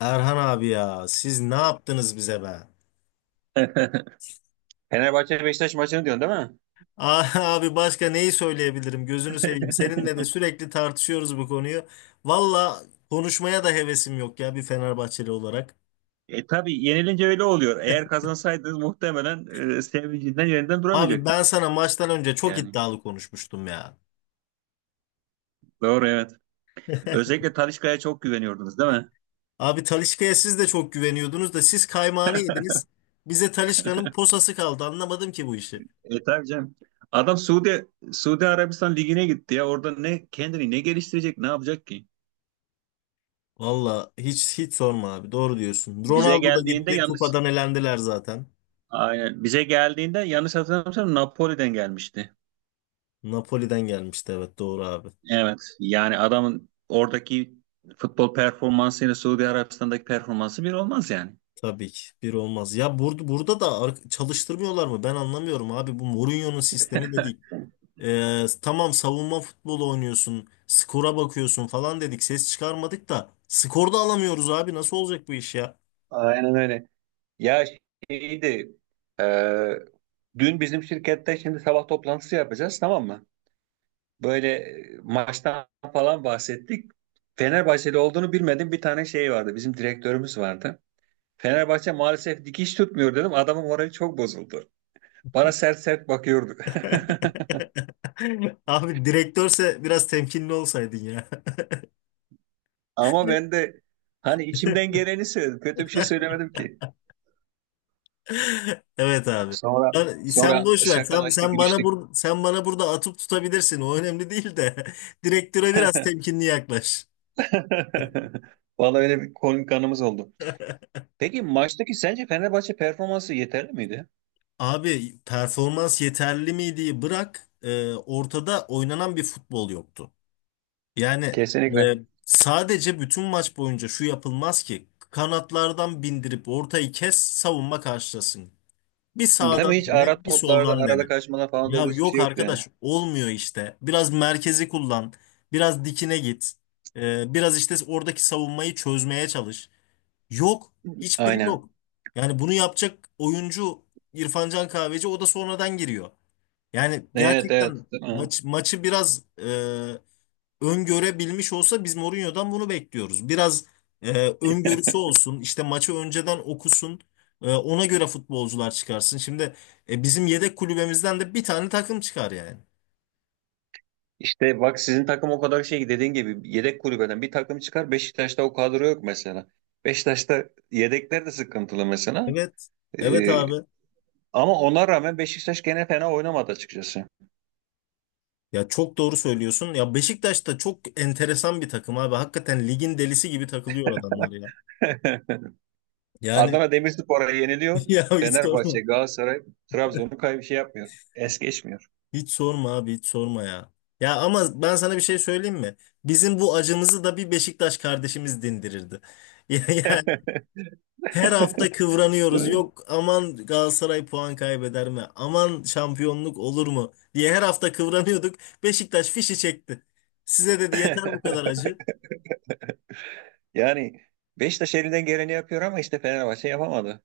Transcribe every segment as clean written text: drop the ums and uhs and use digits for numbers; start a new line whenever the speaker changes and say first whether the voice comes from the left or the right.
left: Erhan abi ya siz ne yaptınız bize be?
right: Fenerbahçe Beşiktaş maçını diyorsun değil mi?
left: Ah, abi başka neyi söyleyebilirim gözünü seveyim. Seninle de sürekli tartışıyoruz bu konuyu. Valla konuşmaya da hevesim yok ya bir Fenerbahçeli olarak.
right: E tabii yenilince öyle oluyor. Eğer kazansaydınız muhtemelen sevincinden yerinden
left: Abi
right: duramayacaktınız
left: ben sana maçtan önce çok
right: yani.
left: iddialı konuşmuştum ya.
right: Doğru evet. Özellikle Talisca'ya çok güveniyordunuz değil mi?
left: Abi Talisca'ya siz de çok güveniyordunuz da siz kaymağını yediniz. Bize Talisca'nın posası kaldı, anlamadım ki bu işi.
right: E tabii canım. Adam Suudi Arabistan ligine gitti ya. Orada ne kendini ne geliştirecek, ne yapacak ki?
left: Valla hiç sorma abi, doğru diyorsun.
right: Bize
left: Ronaldo da
right: geldiğinde
left: gitti,
right: yanlış
left: kupadan elendiler zaten.
right: Aynen bize geldiğinde yanlış hatırlamıyorsam Napoli'den gelmişti.
left: Napoli'den gelmişti, evet doğru abi.
right: Evet. Yani adamın oradaki futbol performansıyla Suudi Arabistan'daki performansı bir olmaz yani.
left: Tabii ki bir olmaz. Ya burada da çalıştırmıyorlar mı? Ben anlamıyorum abi. Bu Mourinho'nun sistemi de değil. Tamam, savunma futbolu oynuyorsun, skora bakıyorsun falan dedik. Ses çıkarmadık da skor da alamıyoruz abi. Nasıl olacak bu iş ya?
right: Aynen öyle. Ya şeydi, e, dün bizim şirkette şimdi sabah toplantısı yapacağız tamam mı? Böyle maçtan falan bahsettik. Fenerbahçeli olduğunu bilmedim bir tane şey vardı. Bizim direktörümüz vardı. Fenerbahçe maalesef dikiş tutmuyor dedim. Adamın morali çok bozuldu. Bana sert sert bakıyordu.
left: Abi direktörse biraz temkinli olsaydın ya.
right: Ama ben de hani içimden geleni söyledim. Kötü bir şey söylemedim ki.
left: Evet abi.
right: Sonra
left: Sen
right: sonra
left: boş ver. Sen,
right: şakalaştık,
left: sen bana
right: gülüştük.
left: burada atıp tutabilirsin. O önemli değil de direktöre biraz temkinli yaklaş.
right: Vallahi öyle bir konuk anımız oldu. Peki maçtaki sence Fenerbahçe performansı yeterli miydi?
left: Abi performans yeterli miydi, bırak ortada oynanan bir futbol yoktu. Yani
right: Kesinlikle.
left: e, sadece bütün maç boyunca şu yapılmaz ki: kanatlardan bindirip ortayı kes, savunma karşılasın. Bir
right: Değil mi?
left: sağdan
right: Hiç ara
left: dene bir
right: toplarda,
left: soldan
right: arada
left: dene.
right: kaçmalar falan doğru
left: Ya
right: bir şey
left: yok
right: yoktu yani.
left: arkadaş, olmuyor işte. Biraz merkezi kullan, biraz dikine git. Biraz işte oradaki savunmayı çözmeye çalış. Yok. Hiçbiri
right: Aynen.
left: yok. Yani bunu yapacak oyuncu İrfan Can Kahveci, o da sonradan giriyor. Yani
right: Evet evet.
left: gerçekten
right: Değil mi?
left: maçı biraz öngörebilmiş olsa, biz Mourinho'dan bunu bekliyoruz. Biraz e, öngörüsü olsun, işte maçı önceden okusun, ona göre futbolcular çıkarsın. Şimdi bizim yedek kulübemizden de bir tane takım çıkar yani.
right: İşte bak sizin takım o kadar şey dediğin gibi yedek kulübeden bir takım çıkar Beşiktaş'ta o kadro yok mesela. Beşiktaş'ta yedekler de sıkıntılı mesela.
left: Evet, evet
right: Ee,
left: abi.
right: Ama ona rağmen Beşiktaş gene fena oynamadı açıkçası.
left: Ya çok doğru söylüyorsun. Ya Beşiktaş da çok enteresan bir takım abi. Hakikaten ligin delisi gibi takılıyor adamlar ya. Yani
right: Adana Demirspor'a yeniliyor.
left: ya hiç
right: Fenerbahçe,
left: sorma.
right: Galatasaray, Trabzon'u kay şey yapmıyor. Es geçmiyor.
left: Hiç sorma abi, hiç sorma ya. Ya ama ben sana bir şey söyleyeyim mi? Bizim bu acımızı da bir Beşiktaş kardeşimiz dindirirdi. Yani her hafta
right: Değil
left: kıvranıyoruz.
right: mi?
left: Yok aman, Galatasaray puan kaybeder mi? Aman şampiyonluk olur mu diye her hafta kıvranıyorduk. Beşiktaş fişi çekti. Size dedi yeter bu kadar acı.
right: Yani Beşiktaş elinden geleni yapıyor ama işte Fenerbahçe yapamadı.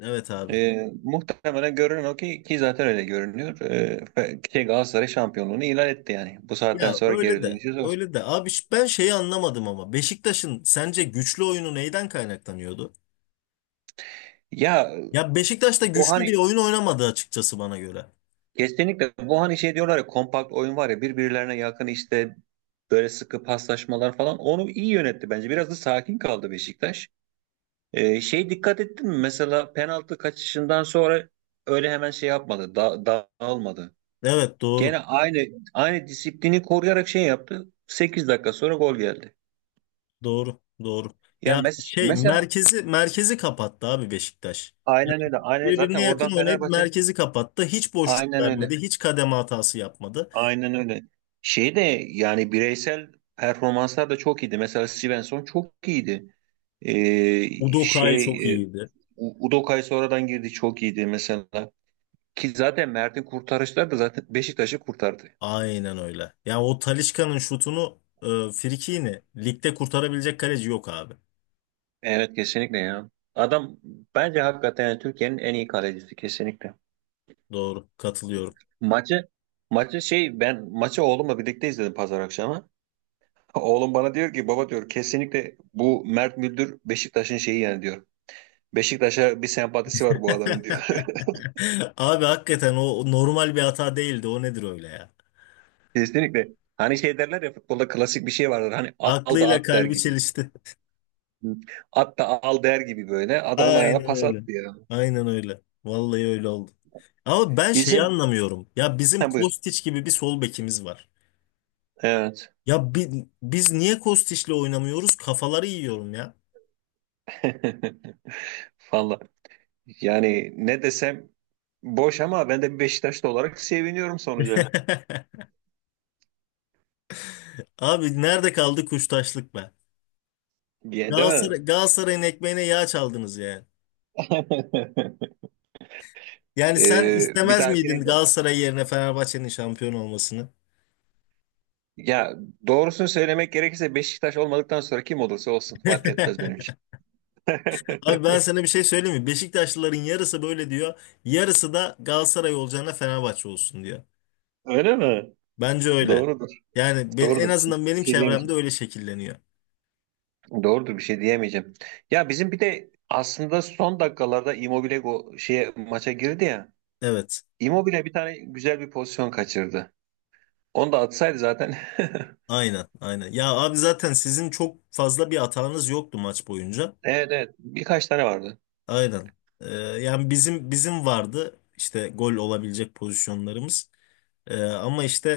left: Evet abi.
right: Muhtemelen görünen o ki ki zaten öyle görünüyor. Fe- şey Galatasaray şampiyonluğunu ilan etti yani. Bu saatten
left: Ya
right: sonra
left: öyle
right: geri
left: de
right: dönüşü zor.
left: öyle de abi, ben şeyi anlamadım ama Beşiktaş'ın sence güçlü oyunu neyden kaynaklanıyordu?
right: Ya
left: Ya Beşiktaş da
right: o
left: güçlü bir
right: hani
left: oyun oynamadı açıkçası bana göre.
right: kesinlikle bu hani şey diyorlar ya kompakt oyun var ya birbirlerine yakın işte böyle sıkı paslaşmalar falan onu iyi yönetti bence. Biraz da sakin kaldı Beşiktaş. Şey dikkat ettin mi? Mesela penaltı kaçışından sonra öyle hemen şey yapmadı. Da dağılmadı.
left: Evet doğru.
right: Gene aynı disiplini koruyarak şey yaptı. 8 dakika sonra gol geldi.
left: Doğru. Doğru.
right: Ya
left: Ya şey,
right: mesela
left: merkezi kapattı abi Beşiktaş.
right: aynen öyle. Aynen zaten
left: Birbirine yakın
right: oradan
left: oynayıp
right: Fenerbahçe
left: merkezi kapattı. Hiç boşluk
right: aynen öyle.
left: vermedi. Hiç kademe hatası yapmadı.
right: Aynen öyle. Şey de yani bireysel performanslar da çok iyiydi. Mesela Svensson çok iyiydi. Ee,
left: Udokay
right: şey
left: çok
right: e,
left: iyiydi.
right: Udokay sonradan girdi çok iyiydi mesela. Ki zaten Mert'in kurtarışları da zaten Beşiktaş'ı kurtardı.
left: Aynen öyle. Ya o Talisca'nın şutunu frikini ligde kurtarabilecek kaleci yok abi.
right: Evet kesinlikle ya. Adam bence hakikaten yani Türkiye'nin en iyi kalecisi kesinlikle.
left: Doğru. Katılıyorum.
right: Maçı maçı ben maçı oğlumla birlikte izledim pazar akşamı. Oğlum bana diyor ki baba diyor kesinlikle bu Mert Müldür Beşiktaş'ın şeyi yani diyor. Beşiktaş'a bir sempatisi var bu adamın diyor.
left: Abi hakikaten o normal bir hata değildi. O nedir öyle ya?
right: Kesinlikle. Hani şey derler ya futbolda klasik bir şey vardır. Hani al da
left: Aklıyla
right: at der
left: kalbi
right: gibi.
left: çelişti.
right: At da al der gibi böyle. Adamın ayağına
left: Aynen
right: pas
left: öyle.
right: attı ya.
left: Aynen öyle. Vallahi öyle oldu. Ama ben şeyi
right: Bizim
left: anlamıyorum. Ya bizim
right: ha, buyur.
left: Kostić gibi bir sol bekimiz var.
right: Evet.
left: Ya biz niye Kostić'le oynamıyoruz? Kafaları yiyorum ya.
right: Valla. Yani ne desem boş ama ben de bir Beşiktaşlı olarak seviniyorum sonuca.
left: Abi nerede kaldı kuştaşlık be?
right: Diye değil mi?
left: Galatasaray'ın ekmeğine yağ çaldınız yani. Yani sen
right: Bir
left: istemez miydin
right: dahakine
left: Galatasaray yerine Fenerbahçe'nin şampiyon olmasını?
right: ya doğrusunu söylemek gerekirse Beşiktaş olmadıktan sonra kim olursa olsun fark etmez benim için.
left: Abi ben sana bir şey söyleyeyim mi? Beşiktaşlıların yarısı böyle diyor. Yarısı da Galatasaray olacağına Fenerbahçe olsun diyor.
right: Öyle mi?
left: Bence öyle.
right: Doğrudur.
left: Yani ben, en
right: Doğrudur.
left: azından
right: Bir
left: benim
right: şey
left: çevremde
right: diyemeyeceğim.
left: öyle şekilleniyor.
right: Doğrudur bir şey diyemeyeceğim. Ya bizim bir de aslında son dakikalarda Immobile go şeye maça girdi ya.
left: Evet.
right: Immobile bir tane güzel bir pozisyon kaçırdı. Onu da atsaydı zaten.
left: Aynen, aynen. Ya abi zaten sizin çok fazla bir hatanız yoktu maç boyunca.
right: Evet evet. Birkaç tane vardı.
left: Aynen. Yani bizim vardı işte gol olabilecek pozisyonlarımız. Ama işte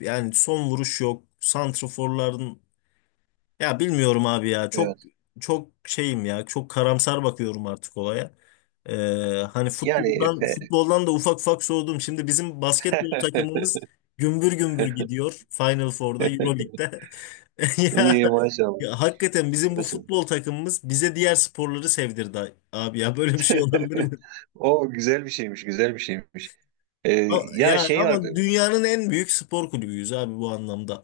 left: yani son vuruş yok. Santraforların... Ya bilmiyorum abi ya. Çok
right: Evet.
left: çok şeyim ya. Çok karamsar bakıyorum artık olaya. Ee, hani
right: Yani
left: futboldan
right: Efe.
left: futboldan da ufak ufak soğudum. Şimdi bizim basketbol takımımız gümbür gümbür gidiyor Final Four'da, EuroLeague'de. Ya,
right: İyi maşallah.
left: ya hakikaten bizim bu
right: Maşallah.
left: futbol takımımız bize diğer sporları sevdirdi abi ya. Böyle bir şey olabilir mi?
right: O güzel bir şeymiş, güzel bir şeymiş. Ee, ya
left: Ya
right: şey vardı.
left: ama dünyanın en büyük spor kulübüyüz abi bu anlamda.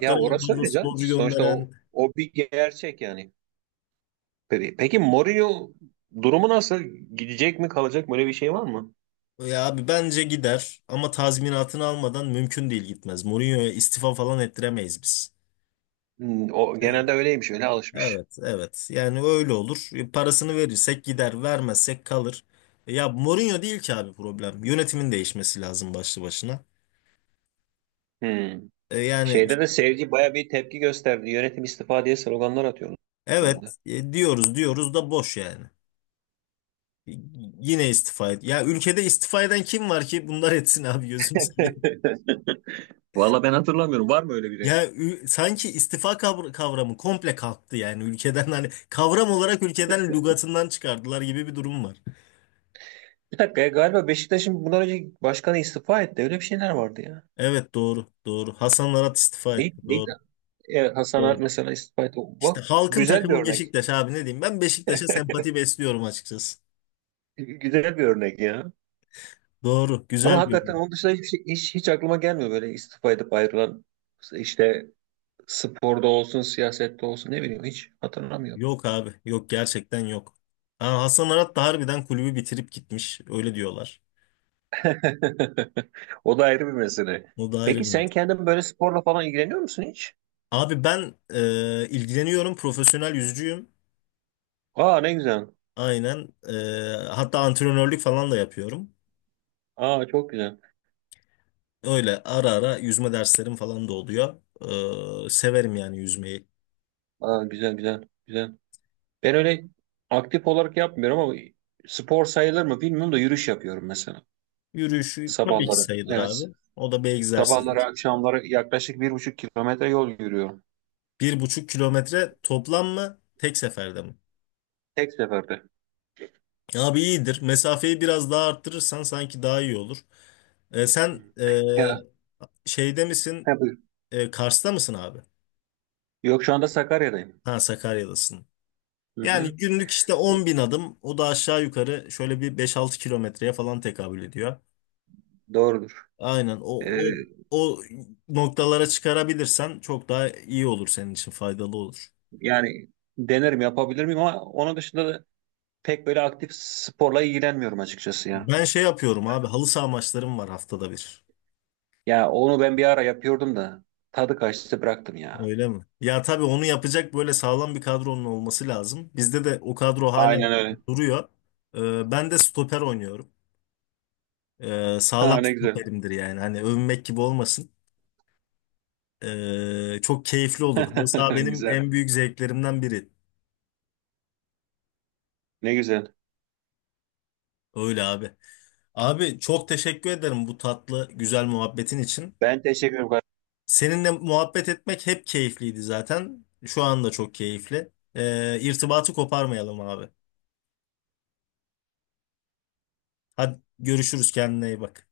right: Ya
left: en
right: orası
left: fazla
right: öyle canım.
left: sporcu
right: Sonuçta o,
left: gönderen...
right: o bir gerçek yani. Peki, peki Mourinho durumu nasıl? Gidecek mi kalacak mı? Öyle bir şey var mı?
left: Ya abi bence gider ama tazminatını almadan mümkün değil, gitmez. Mourinho'ya istifa falan ettiremeyiz biz.
right: Hmm, o
left: Ee,
right: genelde öyleymiş. Öyle alışmış.
left: evet evet, yani öyle olur. Parasını verirsek gider, vermezsek kalır. Ya Mourinho değil ki abi problem. Yönetimin değişmesi lazım başlı başına.
right: Hmm.
left: Yani
right: Şeyde
left: işte,
right: de seyirci baya bir tepki gösterdi. Yönetim istifa diye sloganlar atıyorlar orada.
left: evet diyoruz diyoruz da boş yani. Y- Yine istifa et. Ya ülkede istifa eden kim var ki bunlar etsin abi, gözümüz...
right: Valla ben hatırlamıyorum. Var mı öyle biri?
left: Ya sanki istifa kavramı komple kalktı yani ülkeden, hani kavram olarak ülkeden lügatından çıkardılar gibi bir durum var.
right: Bir dakika ya, galiba Beşiktaş'ın bundan önce başkanı istifa etti. Öyle bir şeyler vardı ya.
left: Evet doğru doğru. Hasan Arat istifa
right: Değil,
left: etti.
right: değil.
left: Doğru
right: E, Hasan
left: doğru.
right: Art mesela istifa etti.
left: İşte
right: Bak
left: halkın
right: güzel bir
left: takımı
right: örnek.
left: Beşiktaş abi, ne diyeyim? Ben Beşiktaş'a sempati besliyorum açıkçası.
right: Güzel bir örnek ya.
left: Doğru,
right: Ama
left: güzel bir
right: hakikaten
left: yorum.
right: onun dışında hiç aklıma gelmiyor böyle istifa edip ayrılan işte sporda olsun, siyasette olsun ne bileyim hiç hatırlamıyorum.
left: Yok abi yok, gerçekten yok. Ha, Hasan Arat da harbiden kulübü bitirip gitmiş öyle diyorlar.
right: O da ayrı bir mesele.
left: O da ayrı
right: Peki
left: bir
right: sen
left: mesele.
right: kendin böyle sporla falan ilgileniyor musun hiç?
left: Abi ben ilgileniyorum, profesyonel yüzücüyüm.
right: Aa ne güzel.
left: Aynen. Hatta antrenörlük falan da yapıyorum.
right: Aa çok güzel.
left: Öyle ara ara yüzme derslerim falan da oluyor. Severim yani yüzmeyi.
right: Aa güzel. Ben öyle aktif olarak yapmıyorum ama spor sayılır mı bilmiyorum da yürüyüş yapıyorum mesela.
left: Yürüyüşü tabii ki
right: Sabahları.
left: sayılır
right: Evet.
left: abi. O da bir
right: Sabahları
left: egzersizdir.
right: akşamları yaklaşık 1,5 kilometre yol yürüyorum.
left: 1,5 kilometre toplam mı? Tek seferde mi?
right: Tek seferde.
left: Abi iyidir. Mesafeyi biraz daha arttırırsan sanki daha iyi olur. Ee,
right: Hı.
left: sen
right: Ya,
left: şeyde misin? Kars'ta mısın abi?
right: Yok şu anda Sakarya'dayım.
left: Ha, Sakarya'dasın.
right: Hı
left: Yani
right: hı,
left: günlük işte 10.000 adım, o da aşağı yukarı şöyle bir 5-6 kilometreye falan tekabül ediyor.
right: doğrudur.
left: Aynen, o,
right: Ee,
left: o, o noktalara çıkarabilirsen çok daha iyi olur, senin için faydalı olur.
right: yani denerim yapabilir miyim ama onun dışında da pek böyle aktif sporla ilgilenmiyorum açıkçası ya.
left: Ben şey yapıyorum abi, halı saha maçlarım var haftada bir.
right: Ya onu ben bir ara yapıyordum da tadı kaçtı bıraktım ya.
left: Öyle mi? Ya tabii onu yapacak böyle sağlam bir kadronun olması lazım. Bizde de o kadro hala
right: Aynen öyle.
left: duruyor. Ben de stoper oynuyorum.
right: Ha,
left: Sağlam
right: ne güzel.
left: stoperimdir yani. Hani övünmek gibi olmasın. Çok keyifli olur. Halı saha benim
right: Güzel.
left: en büyük zevklerimden biri.
right: Ne güzel.
left: Öyle abi. Abi çok teşekkür ederim bu tatlı, güzel muhabbetin için.
right: Ben teşekkür ederim.
left: Seninle muhabbet etmek hep keyifliydi zaten. Şu anda çok keyifli. İrtibatı koparmayalım abi. Hadi görüşürüz, kendine iyi bak.